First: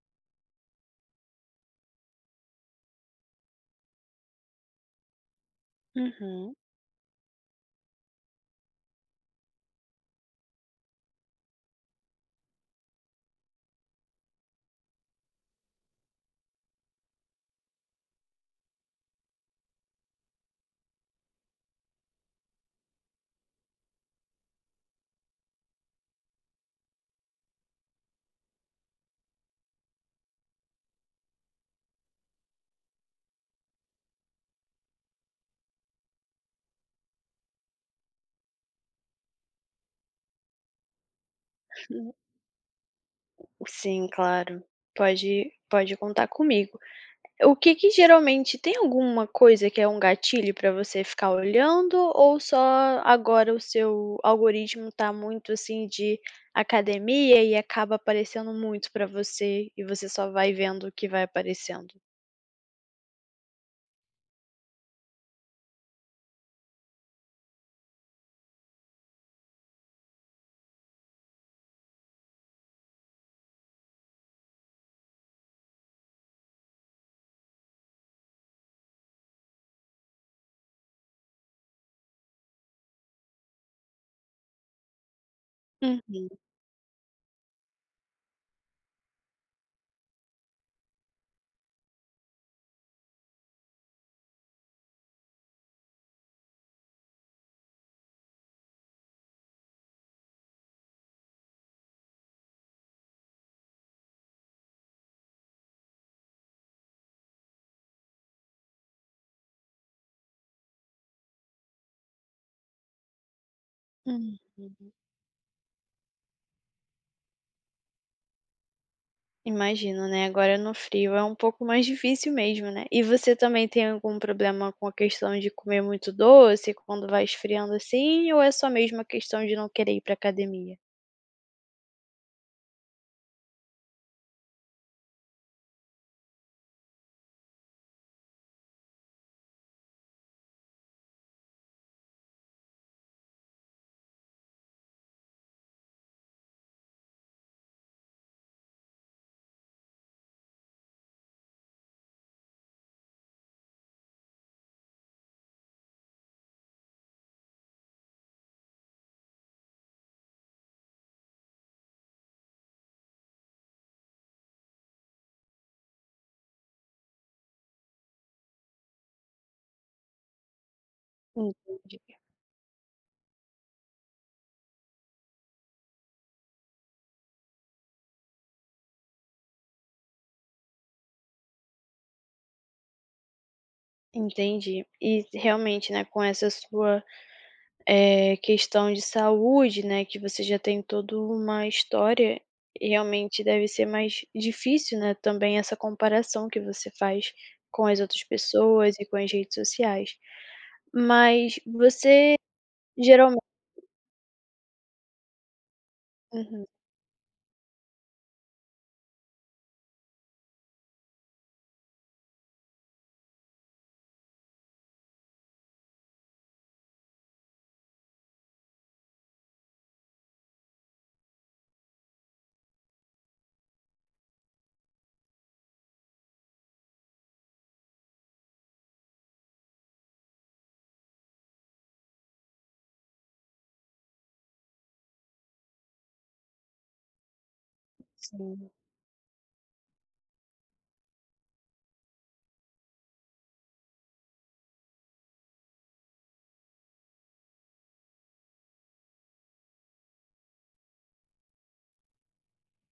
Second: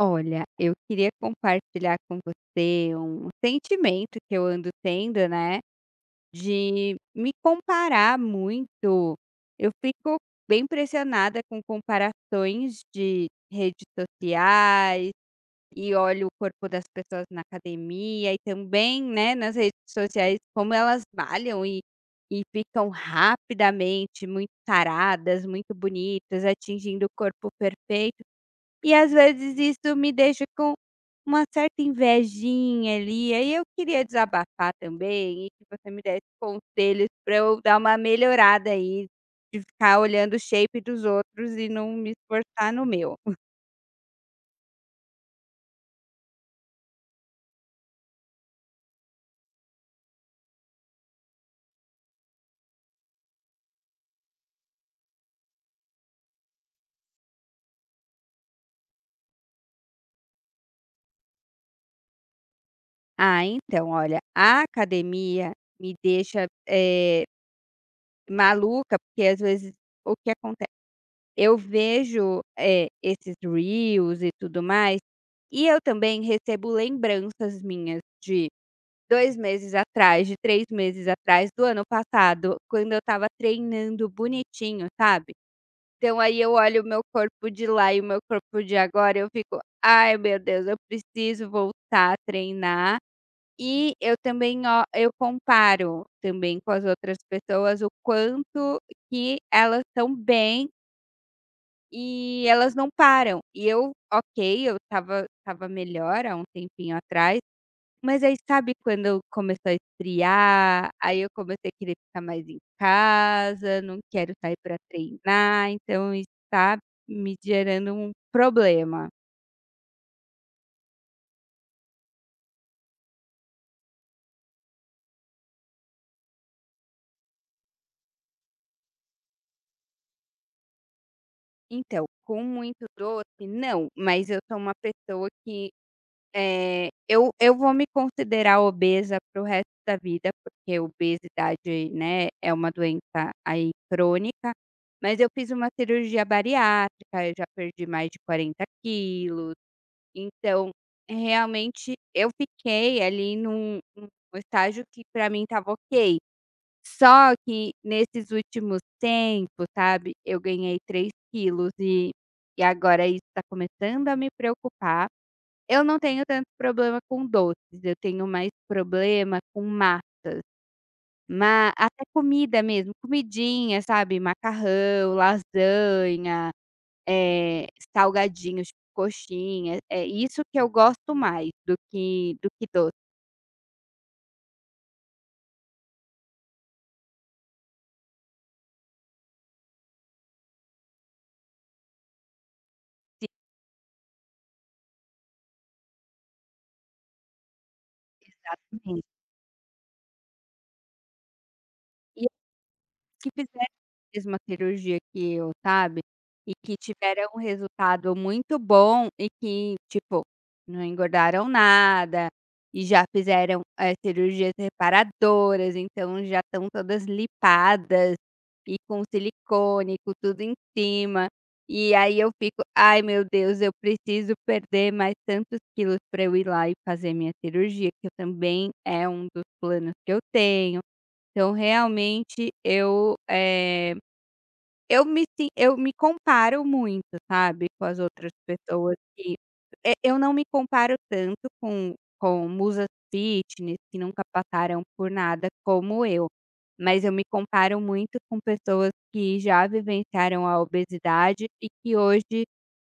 Olha, eu queria compartilhar com você um sentimento que eu ando tendo, né, Uhum. de me comparar muito. Eu fico bem pressionada com comparações de redes sociais e olho o corpo das pessoas na academia e também, né, nas redes sociais, como elas malham e ficam rapidamente muito taradas, muito bonitas, atingindo o corpo perfeito. E às vezes isso me deixa com uma certa invejinha ali, aí eu queria desabafar também e que você me desse conselhos para eu dar uma melhorada aí, de ficar olhando o shape dos outros e não me Hum. esforçar no meu. Sim, claro. Pode contar comigo. O que que geralmente tem alguma coisa que é um gatilho para você ficar olhando ou só agora o seu algoritmo tá muito, assim, de academia e acaba aparecendo muito para você e você só vai vendo o que vai aparecendo? Ah, então olha, a academia me deixa, maluca, porque às vezes o que acontece? Eu vejo, esses reels e tudo mais, e eu também recebo lembranças minhas de 2 meses atrás, de 3 meses atrás, do ano passado, quando eu estava treinando bonitinho, sabe. Então Uhum, aí eu olho o meu corpo de lá e o meu corpo de agora, eu fico: "Ai meu Deus, eu preciso voltar a treinar". E eu também ó, eu comparo também com as outras pessoas o quanto que elas estão bem e elas não param. E eu, ok, eu estava melhor há um tempinho atrás, mas aí sabe, quando começou a esfriar, aí eu comecei a querer ficar mais em casa, não quero sair para uhum. treinar, então está me gerando um problema. Imagino, né, agora no frio é um pouco mais difícil mesmo, né. E você também tem algum problema com a questão de comer muito doce quando vai esfriando assim, ou é só mesmo a questão de não querer ir pra academia? Então, com muito doce, não, mas eu sou uma pessoa que, eu vou me considerar obesa para o resto da vida, porque obesidade, né, é uma doença aí crônica, mas eu fiz uma cirurgia bariátrica, eu já perdi mais de 40 quilos. Então, realmente eu fiquei ali num estágio que para mim estava ok. Só que nesses últimos tempos, sabe, eu ganhei 3 quilos e agora isso está começando a me preocupar. Eu não tenho tanto problema com doces, eu tenho mais problema com má Entendi, até comida mesmo, comidinha, sabe, macarrão, lasanha, eh, salgadinhos, coxinha, é isso que eu gosto mais do que doce. entendi. E realmente, né, com essa sua, questão de saúde, né, que você já tem toda uma história, realmente deve ser mais difícil, né, também essa comparação que você faz com as outras pessoas e Exatamente. com as redes sociais. Mas você Que geralmente fizeram a mesma cirurgia que eu, sabe, e uhum, que tiveram um resultado muito bom e que, tipo, não engordaram nada e já fizeram, cirurgias reparadoras, então já estão todas lipadas e com silicone, com tudo em cima. E aí eu fico: "Ai meu Deus, eu preciso perder mais tantos quilos para eu ir lá e fazer minha cirurgia", que eu também é um dos planos que eu tenho. Então realmente eu, eu me sin eu me comparo muito, sabe, com as outras sim, pessoas que eu não me comparo tanto com musas fitness que nunca passaram por nada como eu, mas eu me comparo muito com pessoas que já vivenciaram a obesidade e que hoje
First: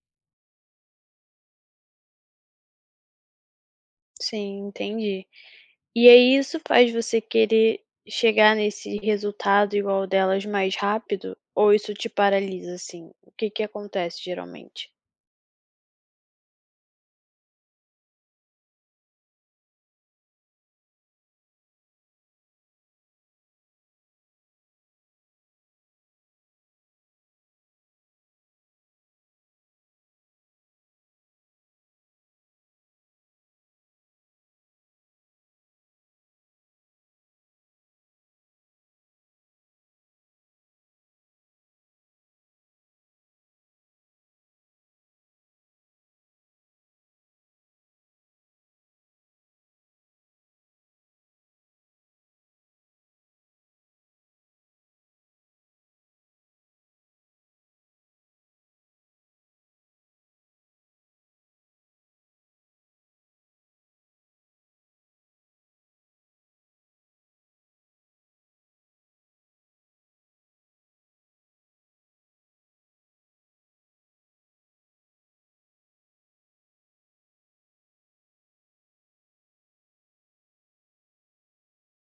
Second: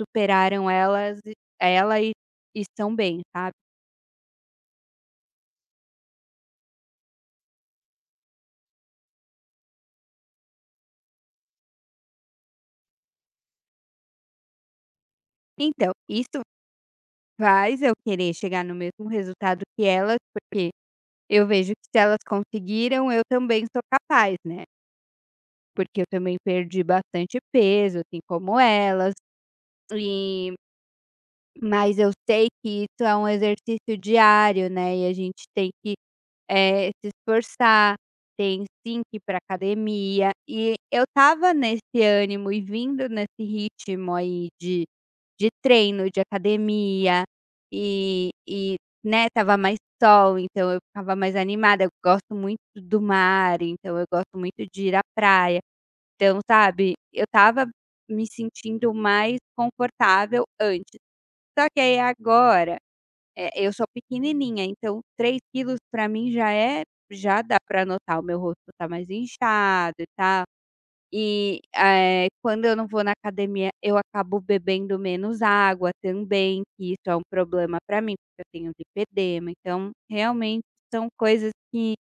superaram elas ela e estão bem, sabe. sim, entendi. E aí isso faz você querer chegar nesse resultado igual o delas mais rápido, ou isso te paralisa, assim? O que que acontece geralmente? Então, isso faz eu querer chegar no mesmo resultado que elas, porque eu vejo que se elas conseguiram, eu também sou capaz, né, porque eu também perdi bastante peso, assim como elas, e mas eu sei que isso é um exercício diário, né, e a gente tem que, se esforçar, tem sim que ir pra academia. E eu estava nesse ânimo e vindo nesse ritmo aí de treino, de academia e e, né, tava mais sol, então eu ficava mais animada. Eu gosto muito do mar, então eu gosto muito de ir à praia. Então, sabe, eu tava me sentindo mais confortável antes. Só que aí agora é, eu sou pequenininha, então 3 quilos para mim já é, já dá para notar, o meu rosto tá mais inchado e tal. E, quando eu não vou na academia, eu acabo bebendo menos água também, que isso é um problema para mim, porque eu tenho lipedema. Então, realmente são coisas que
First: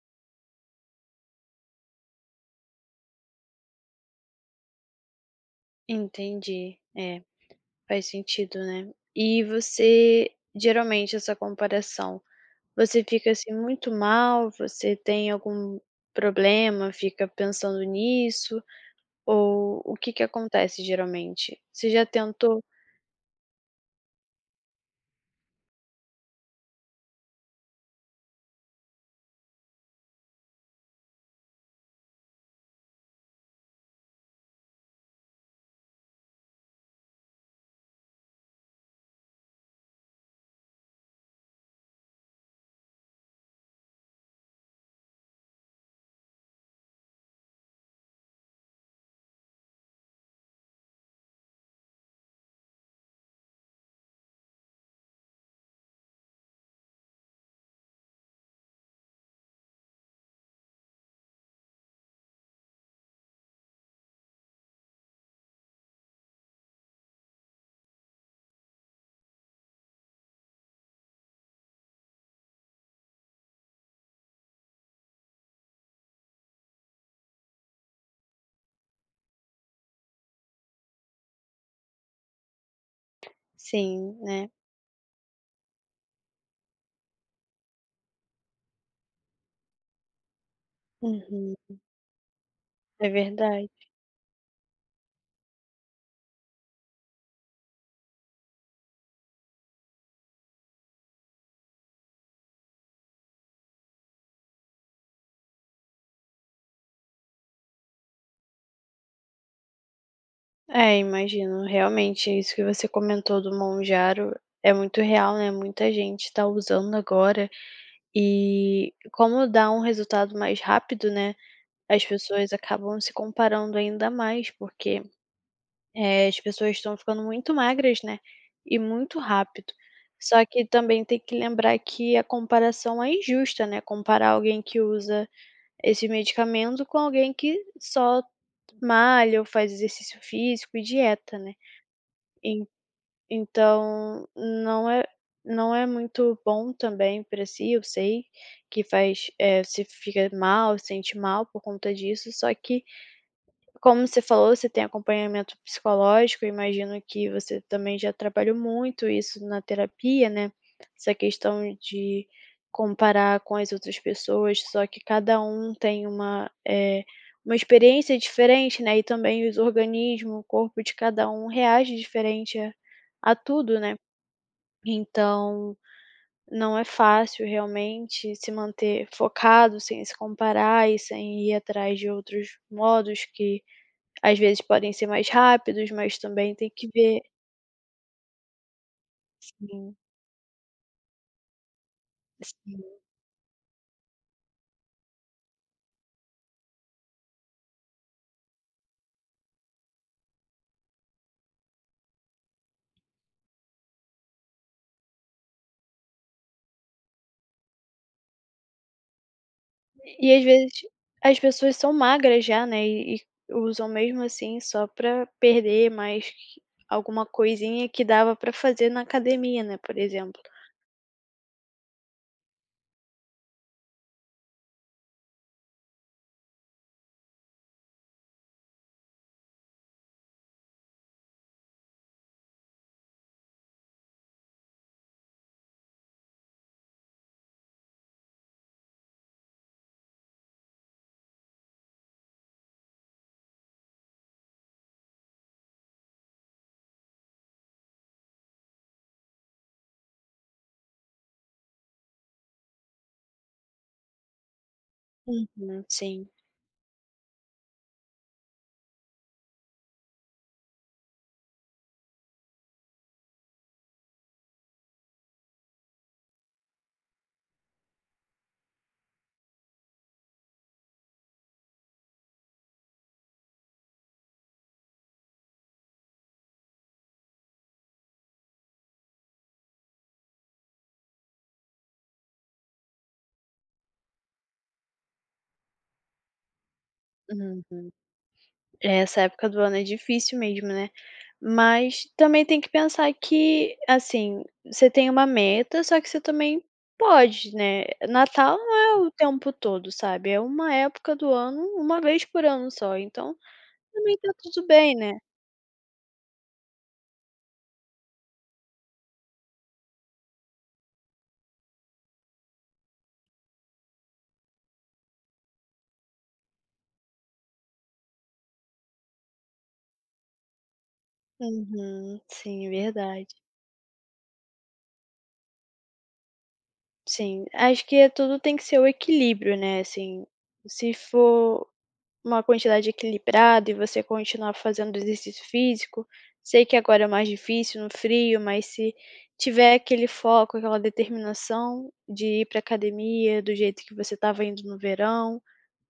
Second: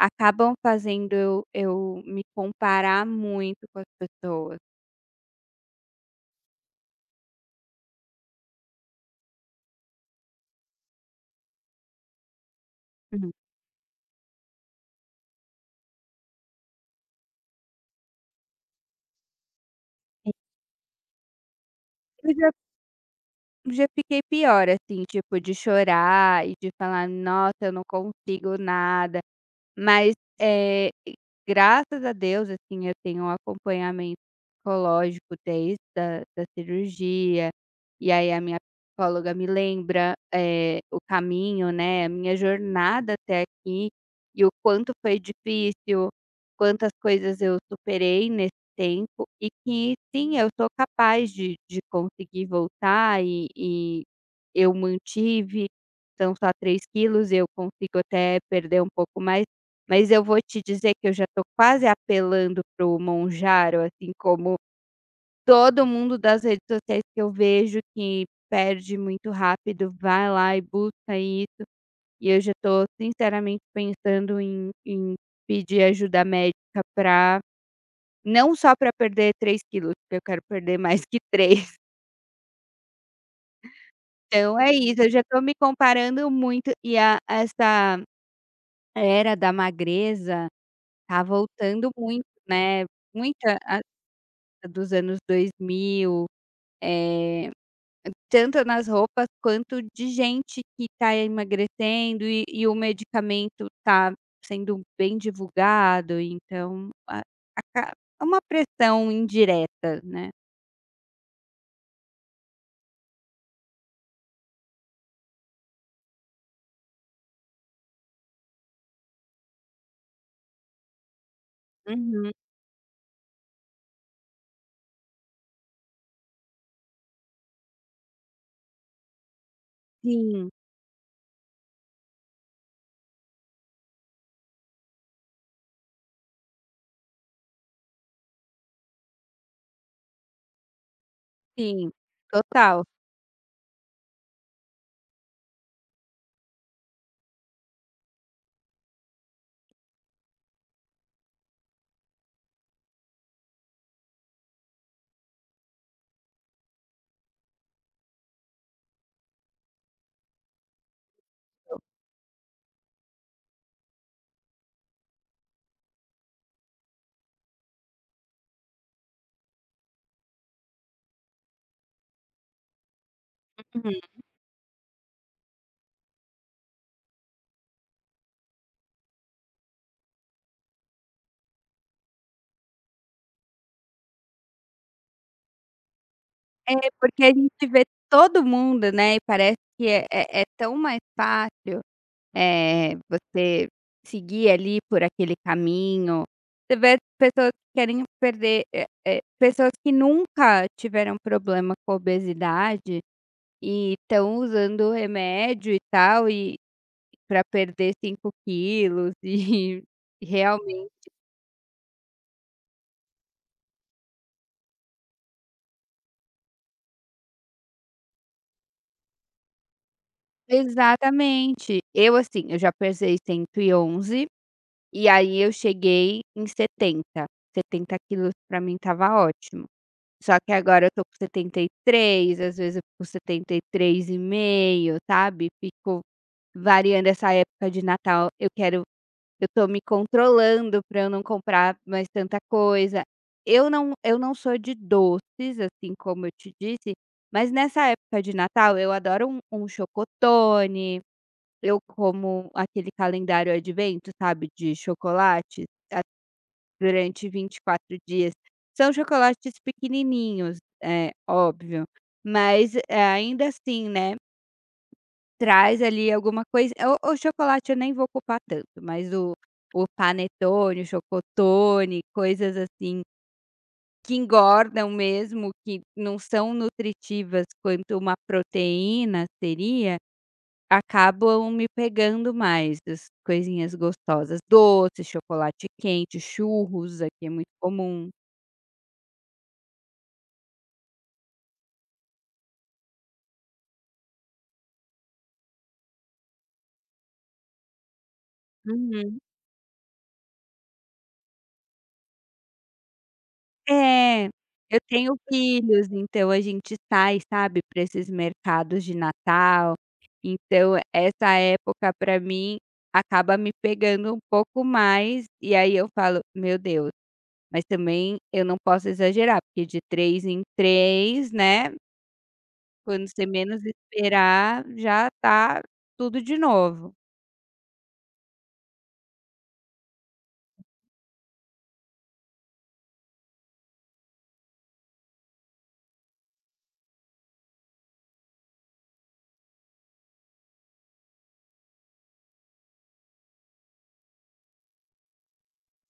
acabam fazendo eu me comparar muito com as pessoas. Entendi, é, faz sentido, né. E você geralmente essa comparação, você fica, Uhum. assim, muito mal, você tem algum problema, fica pensando nisso, ou o que que acontece geralmente? Você já tentou Já fiquei pior, assim, tipo, de chorar e de falar: "Nossa, eu não consigo nada". Mas, eh, graças a Deus, assim, eu tenho um acompanhamento psicológico desde da cirurgia, e aí a minha psicóloga me lembra, o caminho, né, a minha jornada até aqui, e o quanto foi difícil, quantas coisas eu superei nesse tempo, e que sim, eu sou capaz de conseguir voltar e eu mantive, são só 3 quilos, eu consigo até perder um pouco mais. Mas eu vou te dizer que eu já tô quase apelando pro Monjaro, assim como todo mundo das redes sociais que eu vejo que perde muito rápido, vai lá e busca isso, e eu já tô sinceramente pensando em pedir ajuda médica pra não só para perder 3 quilos, porque eu quero perder mais que 3. sim, né. Então é isso, eu já tô me comparando muito e a essa era da magreza tá Uhum, voltando muito, né, é muita verdade. dos anos 2000, eh, tanto nas roupas quanto de gente que está emagrecendo e o medicamento está sendo bem divulgado, então a aca é uma pressão indireta, né. É, imagino, realmente, isso que você comentou do monjaro é muito real, né, muita gente está usando agora, e como dá um resultado mais rápido, né, as Uhum. pessoas acabam se comparando ainda mais, porque, as pessoas estão ficando muito magras, né, e muito rápido. Só Sim, que também tem que lembrar que a comparação é injusta, né, comparar alguém que usa esse medicamento com alguém que só malha ou faz exercício físico e dieta, né. sim, En total. Então não é muito bom também para si, eu sei que faz, você fica mal, sente mal por conta disso, só que como você falou, você tem acompanhamento psicológico, eu imagino que você também já trabalhou muito isso na terapia, né, essa questão de comparar com as outras pessoas, só que cada um tem uma, uma experiência diferente, né, e também os organismos, o corpo de cada um reage diferente a tudo, Uhum. né. Então, não é fácil realmente se manter focado sem se comparar e sem ir atrás de outros modos que às vezes podem ser mais rápidos, mas também tem É, que ver porque a gente vê todo mundo, né, e parece que sim, é tão mais fácil. sim. Você seguir ali por aquele caminho. Você vê pessoas que querem perder pessoas que nunca tiveram problema com obesidade e estão usando remédio e tal e para perder 5 quilos e e E às vezes realmente as pessoas são magras já, né, e usam mesmo assim só pra perder mais alguma coisinha que dava pra fazer na academia, né, por exemplo. exatamente. Eu, assim, eu já pesei 111 e aí eu cheguei em 70. 70 quilos para mim estava ótimo. Só que agora eu tô com 73, às vezes eu fico com 73,5, sabe, fico variando. Essa época de Natal, eu quero, eu tô me controlando pra eu não comprar mais tanta coisa. Eu não sou de doces, assim como eu te disse, mas nessa época de Natal eu adoro um chocotone, eu como aquele calendário advento, sabe, de chocolates Uhum, sim. durante 24 dias. São chocolates pequenininhos, é óbvio, mas, ainda assim, né, traz ali alguma coisa. O chocolate eu nem vou culpar tanto, mas o panetone, o chocotone, coisas assim que engordam mesmo, que não são nutritivas quanto uma proteína seria, acabam me pegando mais, as coisinhas gostosas, doce, chocolate quente, churros, aqui é muito Uhum. comum. Essa época do ano é difícil mesmo, né. Mas também tem que pensar que, assim, você tem uma meta, só que você também pode, né. Natal não é o Uhum. tempo todo, sabe, é uma época do ano, uma vez por ano só, então também É, tá tudo eu bem, tenho né. filhos, então a gente sai, sabe, para esses mercados de Natal, então essa época para mim acaba me pegando um pouco mais, e aí eu falo: "Meu Deus", mas também eu não posso exagerar, porque de 3 em 3, né, Uhum. Sim, é quando você verdade. menos esperar já tá tudo de novo. Sim, acho que é tudo tem que ser o equilíbrio, né, assim, se for uma quantidade equilibrada e você continuar fazendo exercício físico. Sei que agora é mais difícil no frio, mas se tiver aquele foco, aquela determinação de ir para academia do jeito que você estava indo no verão,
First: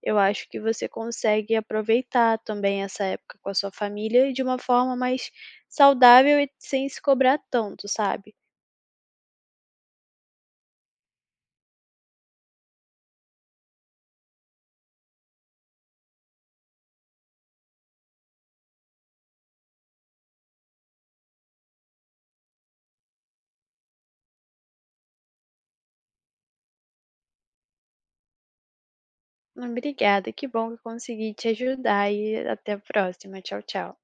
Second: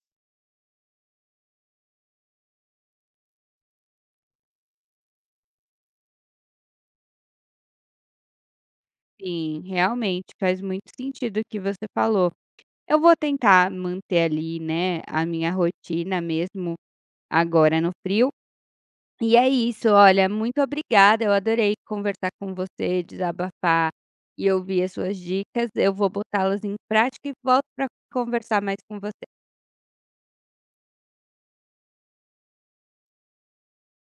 eu acho que você consegue aproveitar também essa época com a sua família de uma forma mais saudável e sem se cobrar tanto, sabe. Sim, realmente faz muito sentido o que você falou. Eu vou tentar manter ali, né, a minha rotina mesmo agora no frio. E é isso, olha, muito obrigada, eu adorei conversar com você, desabafar e ouvir as suas dicas. Eu vou botá-las em prática e volto para conversar mais com você. Obrigada, que bom que eu consegui te ajudar e até a próxima. Tchau, tchau.